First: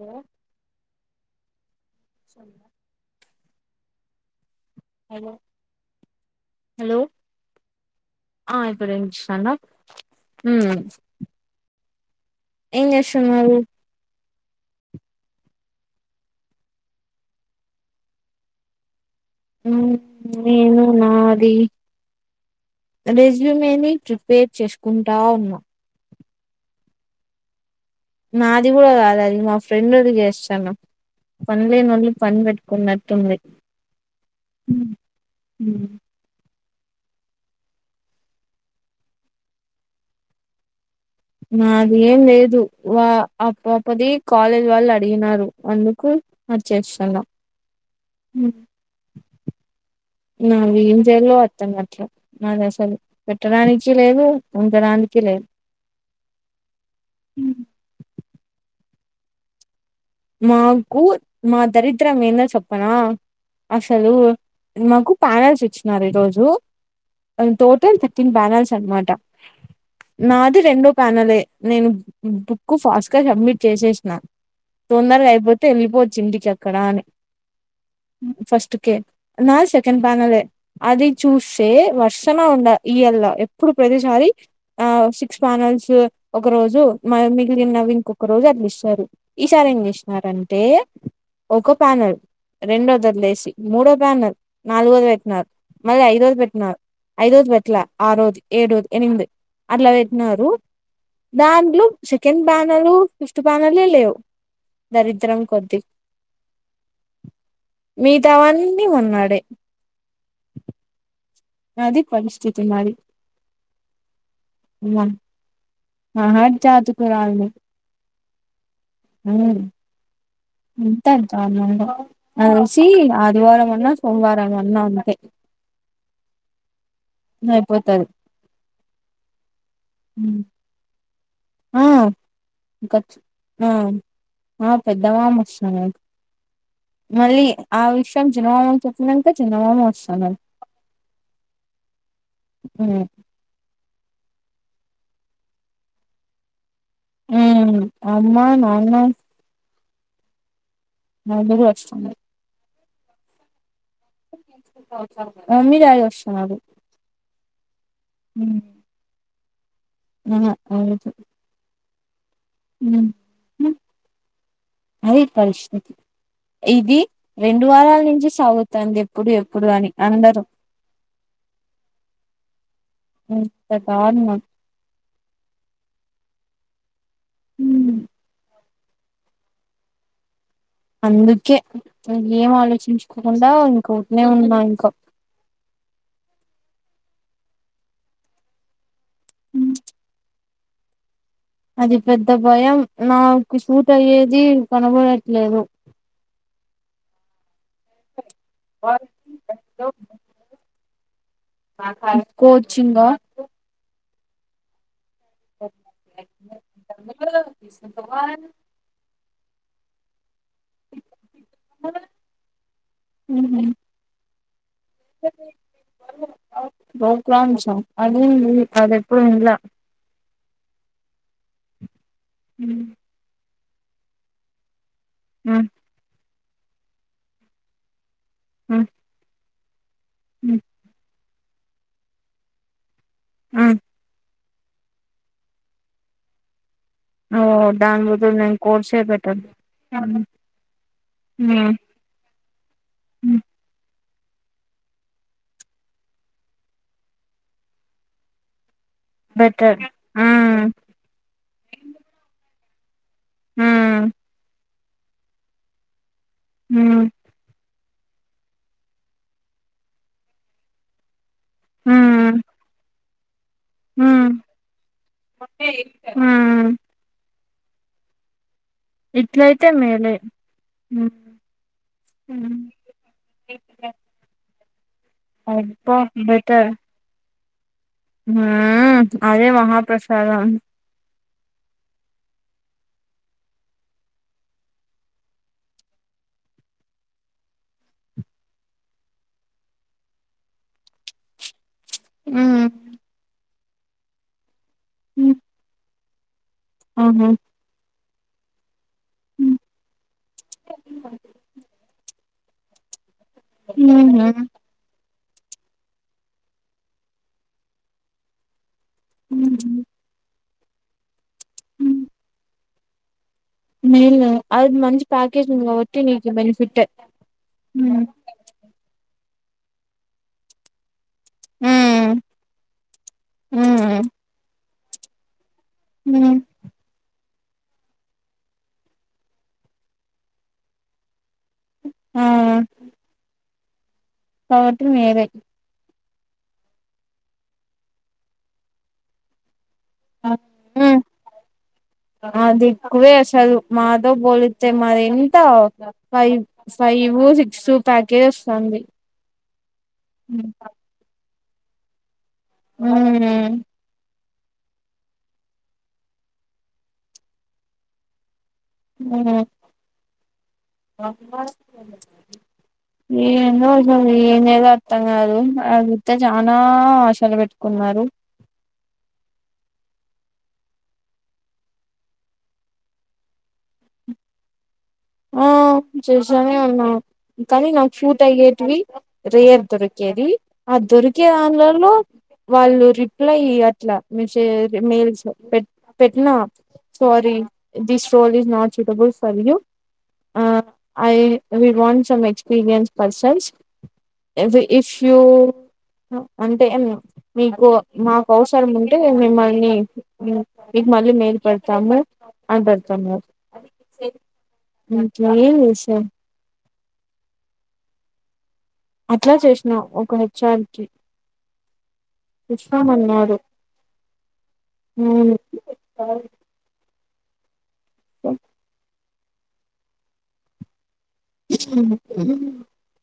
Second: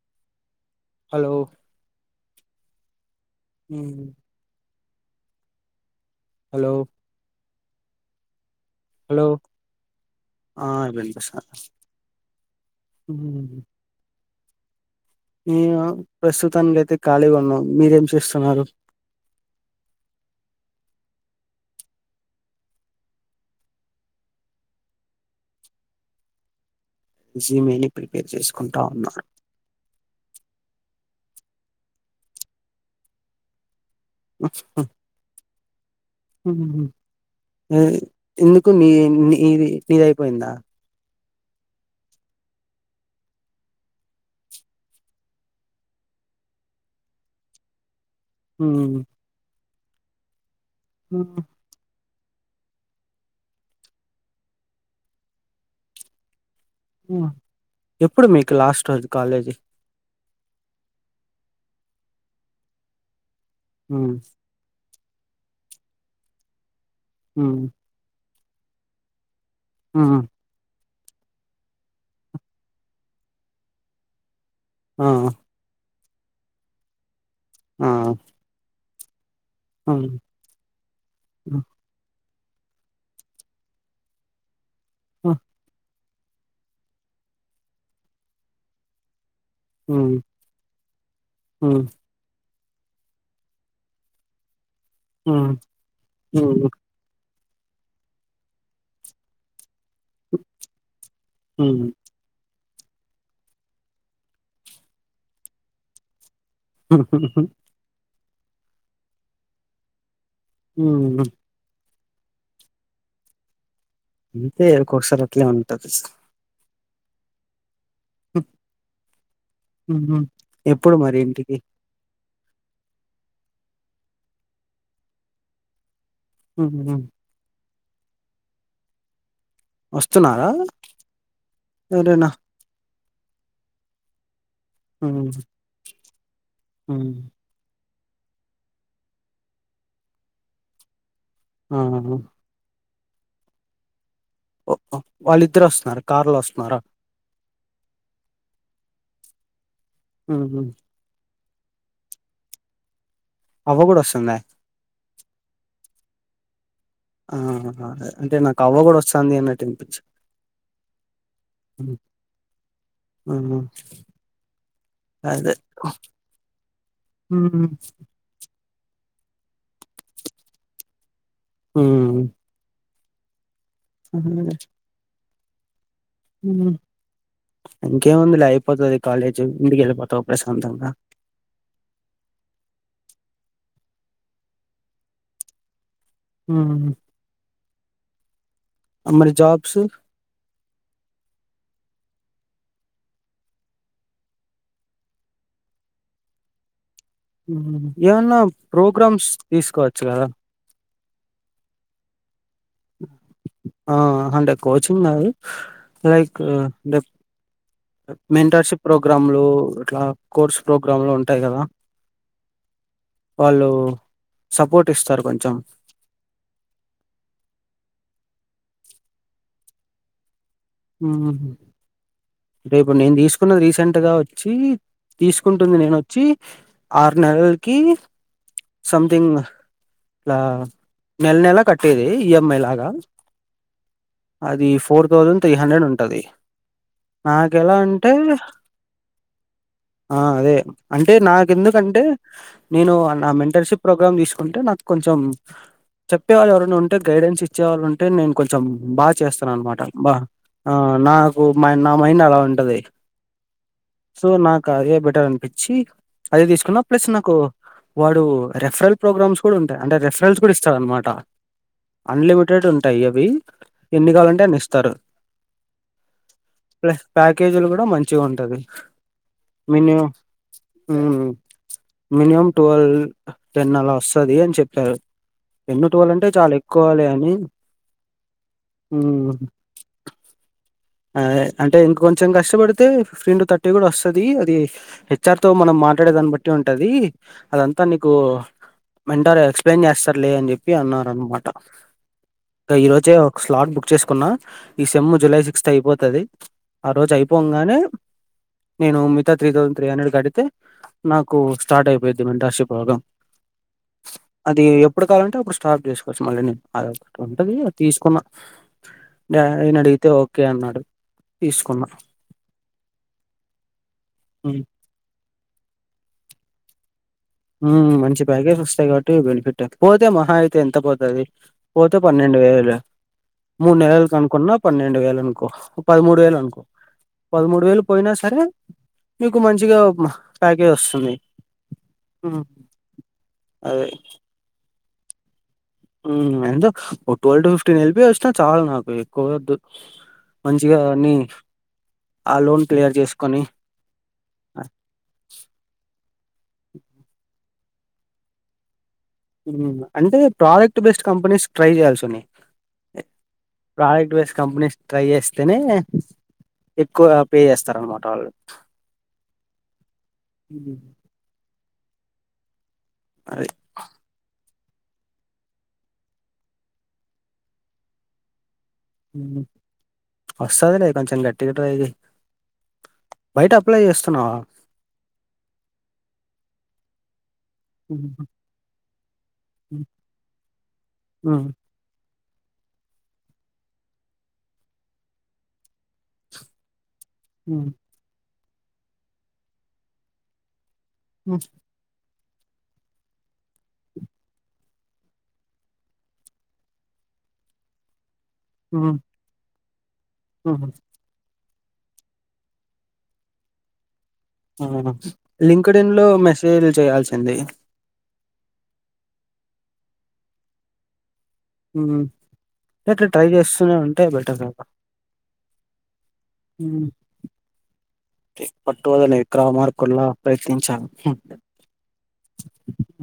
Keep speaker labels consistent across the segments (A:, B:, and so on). A: Hello
B: hello ఉమ్ హ్
A: hello
B: hello
A: ఆ ఇప్పుడేం
B: హలో
A: జేస్తానవ్
B: ఆ
A: ఉమ్
B: వినిపిస్తాంది
A: ఏం జేస్తున్నారు
B: నేనా ప్రస్తుతానికి అయితే ఖాళీ ఉన్నా మీరేం చేసున్నారు
A: నేను నాది రెజ్యూమేని ప్రిపేర్ చేసుకుంటా ఉన్నా
B: జీ మెయిల్ క్
A: నాది గాడా కాదు అది మా ఫ్రెండుది జేసు టాన పని లేనోళ్ళు పని పెట్టుకున్నటుంది
B: [inaudible] ఏ ఎందుకు మీ మీది నీదయిపోయిందా
A: నాది ఏం లేదు వా ఆ పాపది కాలేజ్ వాళ్ళు అడిగినారు అందుకు అరిచేస్తున్న
B: హ
A: నాకు ఏం చేయాలో అర్థం కాట్లే మాది అసలు పెట్టడానికి లేదు ఉండడానికి లేదు
B: ఎప్పుడు మీకు లాస్ట్ రోజు కాలేజీ
A: మాకు మా దరిద్రం ఏందో చెప్పనా అసలు మాకు ప్యానెల్స్ వచ్చినారు ఈ రోజు టోటల్ పానల్స్ అన్నమాటా నాది రెండో ప్యానెల్ ఏ నేను బుక్ ఫాస్ట్ గా సబ్మిట్ చేసేసిన
B: ఆ
A: తొందరగ అయిపోతే వెళ్ళిపోవచ్చు ఇంటికి అక్కడ అని
B: ఆ
A: నాలుగు సెకండ్ ప్యానలే అది చూస్తే వర్ష ఉండ ఇయ్యాల ఎప్పుడు ప్రతిసారి ఆ సిక్స్ ప్యానల్స్ ఒక రోజు మా మిగిలినవి ఇంకొక రోజు అట్ల ఇస్తారు ఈసారి ఏం చేసినారంటే ఒక ప్యానెల్ రెండోది వదిలేసి మూడో ప్యానల్ నాలుగోది పెట్టినారు మళ్ళ ఐదోది పెట్టినారు ఐదోది పెట్లా ఆరోది ఏడోది ఎనిమిది అట్ల పెట్టినారు దాంట్లో సెకండ్ ప్యానలు ఫిఫ్త్ ప్యానలే లేవు దరిద్రం కొద్ది
B: హహా
A: అవన్నీ ఉన్నాడే
B: హ
A: అది పరిస్థితి మాది
B: అంతే ఒక్కోసారి అట్లే ఉం
A: మహర్జాతకురాల్ని
B: స
A: హ
B: ఎప్పుడు
A: ఎంత
B: మరి ఇంటికి
A: [unintelligible] నాకు తెలిసి ఆదివారం అన్న సోమవారం అన్న ఉంటయి
B: ఉ
A: అయిపోతరు
B: వస్తున్నారా
A: ఆ
B: ఎవరైనా
A: కర్చి ఆ ఆ
B: ఉహు
A: పెద్దమామ వస్తున్నడు
B: ఉహు.
A: మళ్ళీ ఆ విషయం చిన్నమామకి చెప్పినంక చిన్నమామ వస్తున్నడు
B: ఆ
A: ఆ
B: వాళ్ళిద్దరు వస్తున్నారా కార్లో వస్తున్నారా
A: ఉమ్ అమ్మా నాన్న
B: ఉహు
A: నలుగురు వస్తున్నరు
B: అవ్వ కూడా వస్తుందా
A: మమ్మీ డాడీ వస్తున్నరు
B: ఆ అదే అంటే నాకు అవ్వ కూడా వస్తాంది అని చెప్పి
A: ఆహా
B: ఆహా
A: అది పరిస్థితి ఇది రెండు
B: ఉహు
A: వారాల నుంచి సాగు తంది ఎప్పుడు ఎప్పుడు అని అందరూ
B: ఉం
A: ఇంతట అన్నా
B: ఉం ఇంకేంముందిలే అయిపోతది కాలేజ్ ఇంటికెళ్ళి పోతావ్ ప్రసా
A: అందుకే నేను ఏం ఆలోచించుకోకుండా కూనే ఉన్నా ఇంక [unintelligible]
B: ఉం మరి జాబ్స్
A: అది పెద్ద భయం నాకు సూట్ అయ్యేది కనబడట్లేదు
B: ఏవన్నా ప్రోగ్రామ్స్ తీసుకోవచ్చు కదా
A: కోచింగ్ ఆ [unintelligible]
B: ఆ అంటే కోచింగ్ కాదు లైక్ అంటే మెంటర్షిప్ ప్రోగ్రామ్లు అట్లా కోర్స్ ప్రోగ్రామ్లు ఉంటాయి కదా వాళ్ళు సపోర్ట్ ఇస్తారు కొంచెం
A: బ కామ్ చ [inaudible] [unintelligible] ఉహు అది ఎప్పుడు అనల
B: ఉమ్ రేపు నేను తీసుకునేది రీసెంట్గా వచ్చి తీసుకుంటుంది నేనోచ్చి ఆరు నెలలకి సంథింగ్ ఇలా నెల నెలా కట్టేది ఈఎంఐ లాగా
A: ఉమ్
B: అది ఫోర్ థౌజండ్ త్రీ హండ్రెడ్ ఉంటది
A: ఓ
B: నాకెలా
A: దాని
B: అంటే
A: బదులు నేను కోర్సే బెటర్
B: ఆ అదే అంటే నాకు ఎందుకంటే నేను నా మెంటర్షిప్ ప్రో తీసుకుంటే నాకు కొంచెం చెప్పేవాళ్ళు ఎవరైనా ఉంటే గైడెన్స్ ఇచ్చేవాళ్ళు ఉంటే నేను కొంచెం బాగా
A: బెటర్
B: చేస్తాననమాట బా ఆ నా ఓ మై నా మైండ్ అలా ఉంటది సో నాకు అ ఎ బెటర్ అనిపించి అది తీసుకున్న ప్లస్ నాకు వాడు రెఫరల్ ప్రోగ్రామ్స్ కూడా ఉంటాయి అంటే రెఫరెల్స్ కూడా ఇస్తారు అనమాట అన్లిమిటెడ్ ఉంటాయి అవి ఎన్ని కావాలంటే అన్ని ఇస్తారు ప్లస్ పాక్ కేజీలు కూడా మంచి గుంటది
A: ఇట్లయితే
B: మిని ఉం
A: మేలే
B: మినిమం ట్వెల్వ్ టెన్ అలా వస్తది అని చెప్పారు టెన్
A: అబ్బా
B: ట్వెల్వ్ అంటే చాలు ఎక్కువాలి అని
A: ఆ
B: హ్మ్.
A: అదే మహాప్రసాదం
B: అంటే ఇంక కొంచెం కష్టపడితే ఫిఫ్టీ న్టు థర్టీ కూడా వస్తది అది హెచ్ఆర్ తో మనం మాట్లాడే దాన్ని బట్టి ఉంటది అదంతా నీకు మెన్టారు ఎక్స్ప్లెయిన్ చేస్తారులే అని చెప్పి అన్నారు అనమాట ఇంగ ఈ రోజే ఒక స్లాట్ బుక్ చేసుకున్నా ఈ సెమ్ జులై సిక్స్త్ అయిపోతుది ఆ రోజు
A: ఆహా
B: అయిపొంగానే నేను మిగతా త్రీ థౌసండ్ త్రీ హండ్రెడ్ కడితే నాకు స్టార్ట్ అయిపోయిద్ది మెంటార్ షిప్ ప్రోగ్రాం
A: ఉహు
B: కా [unintelligible] వలంటే అప్పుడు స్టాప్ చేసుకోవచ్చు మళ్ళీ నేను ఆధార్ ఉంటుంది తీసుకున్న డాడీ నీ
A: ఊహూ.
B: అడిగితే ఓకే అన్నాడు తీసుకున్నా
A: మీల్
B: హ్మ్.
A: అ మంచి ప్యాకేజ్ ఉంది కావట్టి నీకు బెనిఫిటే
B: ఉమ్
A: హ్మ్
B: మంచి ప్యాకేజ్ వస్తాయి. కాబట్టి బేనిఫిటే పోతే మహా అయితే ఎంత పోతది. పోతే
A: హ్మ్
B: పన్నెండు వేలు మూడు
A: హ్మ్
B: నెలలు కనుకున్నా పన్నెండు వేలు అనుకో పదమూడు వేలు
A: హ్మ్
B: అనుకో పదమూడు వేలు పోయినా సరే మీకు మంచిగా ఓ ప్యాకేజ్ వస్తుంది.
A: ఉ
B: ఉ అదే
A: [unintelligible] వేరే
B: ఉమ్ ఎంతో ట్వెల్వ్ టు ఫిఫ్టీన్ అయితే వస్తే చాల్ నాకు ఎక్కువ వద్దు. మంచిగా అన్నీ
A: అది ఎక్కువే అసలు మాతో బోలుత్తే మరి ఎంత ఫై ఫై ఇప్పుడు సిక్స్ ప్యాకేజ్ వస్తంది.
B: అంటే ప్రోడక్ట్ బేస్డ్ కంపెనీస్ ట్రై చేయాల్సి ఉన్నాయి. ప్రొడక్ట్ బేస్ కంపెనీస్ ట్రై చేస్తేనే ఎక్కువ పే చేస్తారు. అనమాట వాళ్ళు
A: హ్మ్
B: హ్మ్. అది
A: ఏందో అయితది [unintelligible] మొత్తం కాదు. అదుత్తే చానా ఆశలు పెట్టుకున్నారు.
B: వస్తదిలే కొంచెం గట్టిగా ట్రై జేయ్. బయట అప్లై చేస్తున్నావా?
A: ఉమ్ చేసానే ఉన్నా. కానీ నాకు షూట్ అయ్యేటివి రేయర్ దొరికేది ఆ దొరికే దానిలలో వాళ్ళు రిప్లై ఇవ్వట్లా మెసేజ్ మెయిల్స్ పెట్ పెట్టినా sorry this role is not suitable for you ఆ we want some experience persons if if you uh అంటే మీకు మాక్ అవసరం ఉంటే మిమ్మల్ని ఇ మీకు మళ్ళీ మేల్ పేడుతము అని పెడుతన్నారు.
B: ఆ లింక్డ్ ఇన్ లో మెసేజ్ చేయాల్సింది.
A: అట్లా చేసినా ఒక హెచ్ ఆర్ కి
B: ఉమ్ అట్లా ట్రై
A: చూస్తామన్నారు
B: చేస్తూనే ఉంటే బెటర్ కదా.
A: అవును
B: హ్మ్ పట్టువదలనీ విక్రమార్కుడిల ప్రయత్నించా.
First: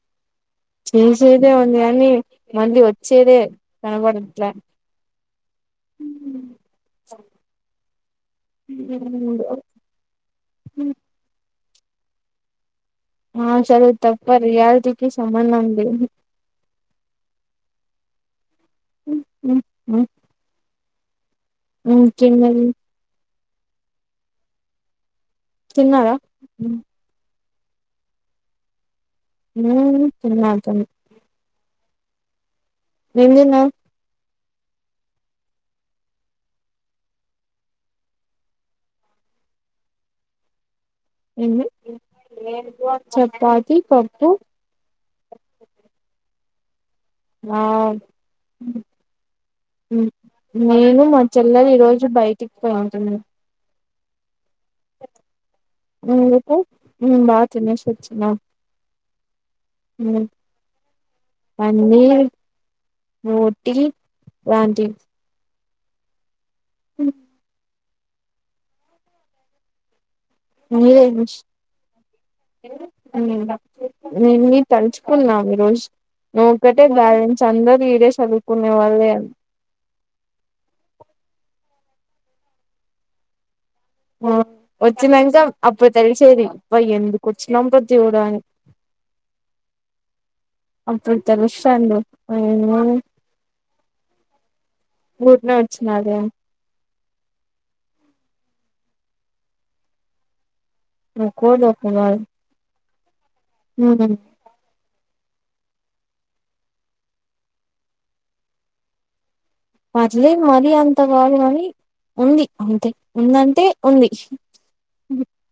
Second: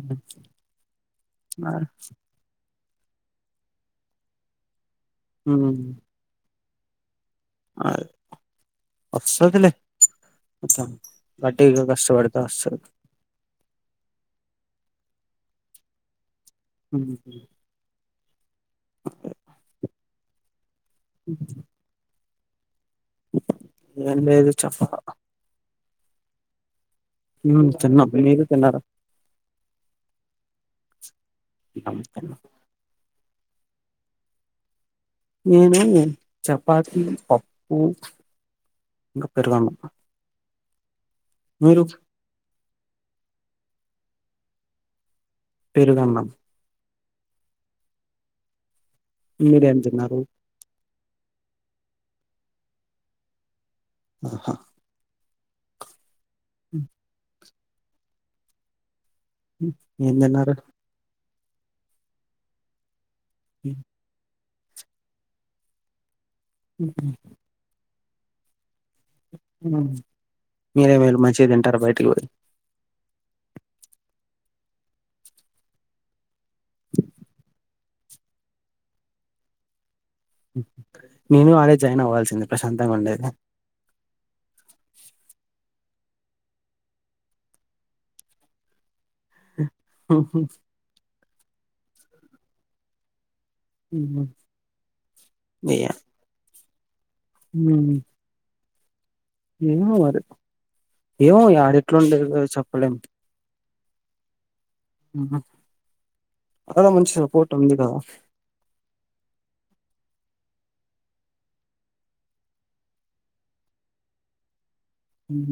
B: ఉమ్,
A: చేసేదే
B: ఆ,
A: ఉంది గాని మళ్ళీ వచ్ చేసేదే కనపడుట్ల
B: హ్మ్
A: స
B: అ వస్తదిలే. ఇగ కష్టపడుతే వస్తది.
A: ఆ సరే తప్ప రియాలిటీకి సంబంధం లేదు.
B: హ్మ్
A: హు హు హ్మ్
B: హ్మ్
A: ఉమ్ తిన్నది
B: ఎం లేదు చెప్ప
A: తిన్నార
B: ఉమ్ తిన్నా మీరు తిన్నార
A: ఉమ్ తిన్నాం తి
B: [unintelligible]
A: ఏంతిన్నావు
B: నేను చపాతి పప్పు ఇంకా పెరుగన్నం మీరు
A: చపాతి పప్పు
B: పెరుగన్నం
A: వావ్
B: మీరేం తిన్నారు
A: నేను మా చెల్లెలు ఈరోజు బయటికి పోతున్న
B: ఆహా
A: బాగా తినేసి వచ్చినా
B: ఏం తిన్నారు
A: పన్నీర్ రోటి లాంటివి
B: [inaudible] ఉమ్
A: మీరు
B: పోయి
A: [unintelligible] తలుచుకున్నాం ఈ రోజు నువ్వు ఒకటే బాలెన్స్ అందరి సదువుకునే వాళ్ళే
B: నేను ఆడే జాయిన్ అవ్వాల్సింది ప్రశాంతంగ ఉండేది
A: ఆ వచ్చినంకా అప్పుడు తెలిసేది అబ్బా ఎందుకు వచ్చినాం రా దేవుడా అని [inaudible]
B: [inaudible]
A: తెలుస్తంది ఎమో పూర్ణ వచ్చినదా [unintelligible]
B: ఉమ్ ఏమో మరి ఏమో యాడ ఎట్లుండేదో చెప్పలేం
A: మ్
B: అక్కడ మంచి సపోర్ట్ ఉంది కదా
A: పర్లే మరీ అంత గాదు గానీ ఉంది అంతే ఉందంటే ఉంది
B: ఉమ్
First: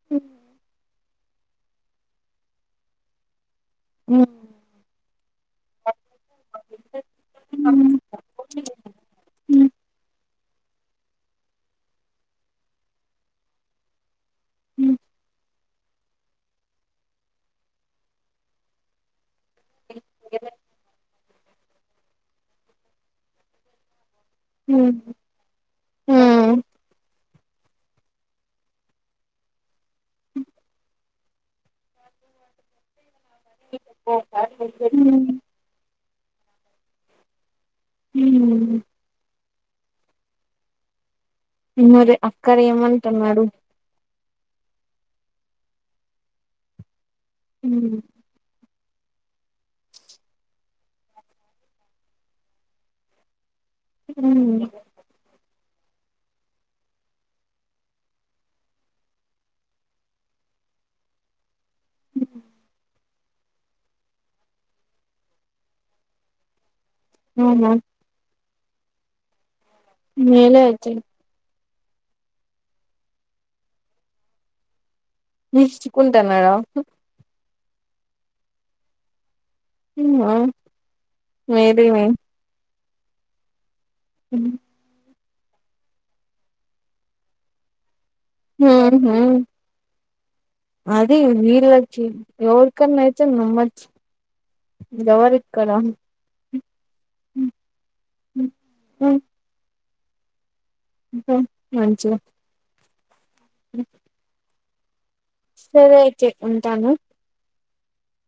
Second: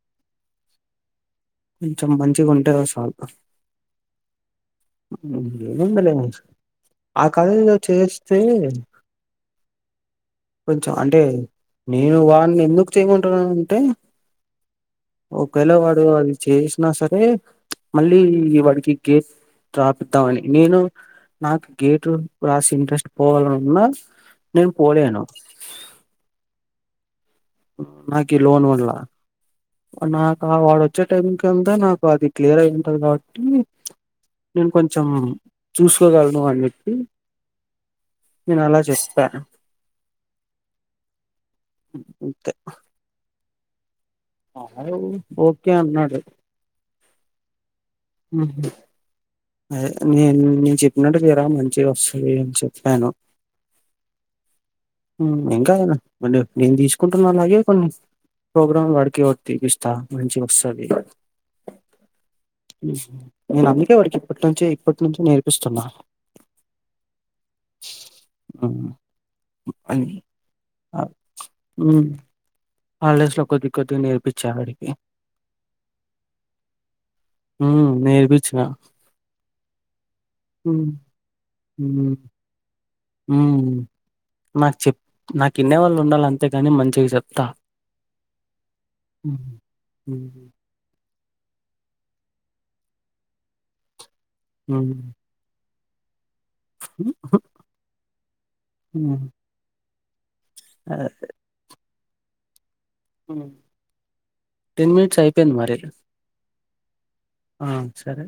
A: [inaudible]
B: కొంచెం మంచిగా ఉంటేసాల్
A: ఆ
B: ఉమ్ ఏముందిలే ఆ కథలో చేస్తే
A: మ్
B: కొంచెం అంటే నేను వాడిని ఎందుకు చేయమంటున్నానంటే
A: మ్
B: ఒకవేళ వాడు అది చేసినా సరే మళ్ళీ వాడికి గే రాపిదామని నేను నాకు గేటు రాసే ఇంట్రెస్ట్ పోవాలనున్నా నేను
A: ఉమ్
B: పోలేను
A: ఉమ్
B: నాకి లోన్ వల్లా నాక ఆ వాడు వచ్చే టైం కంటే నాకు అది క్లియర్ అయి ఉంటది కబట్ మ్ నేను కొంచెం చూసు కోగలను అని చెప్పి నేను అలా చెప్పా
A: మరే అక్కర్ ఏమంటున్నాడు
B: ఆడు ఓకే అన్నాడు
A: మ్
B: మ్ అదే నేను నేను చెప్పినట్టు చేయిరా మంచిగ వస్తది అని చెప్పాను
A: మ్
B: ఇంకా ఎదన్నా నేను తీసుకుంటున్నా అలాగే కొన్ని ప్రోగ్రామ్ వాడికి ఓటి తిపిస్త మంచిగోస్తది నేను అందుకే వాడికి ఇప్పటి నుంచే ఇప్పటి నుంచే నేర్పిస్తున్నా
A: ఆహా
B: ఆ
A: మేలే వచ్చి
B: మ్ హాల్ డేస్ లో కొద్ది కొద్దిగా నేర్పించావాడికి
A: మీరుచుకుంటున్నాడా
B: మ్ నేర్పించిన
A: అవునా
B: హ్మ్.
A: మీది
B: మ్ నాకు చెప్ నాకు ఇన్నే వాళ్ళు ఉండాలంతేగాని మంచిగా చెప్తా
A: మ్ హు
B: హ్మ్. హ్మ్.
A: అద్ ఇది వీళ్ళచ్చి ఎవరికన్నా అయితే నమ్మచ్
B: హ్మ్.
A: ఎవరిక్కడ
B: [inaudible] అదే.
A: మంచిగ
B: టేన్ మనిట్
A: సరే అయితే ఉంటాను
B: ఆ సరే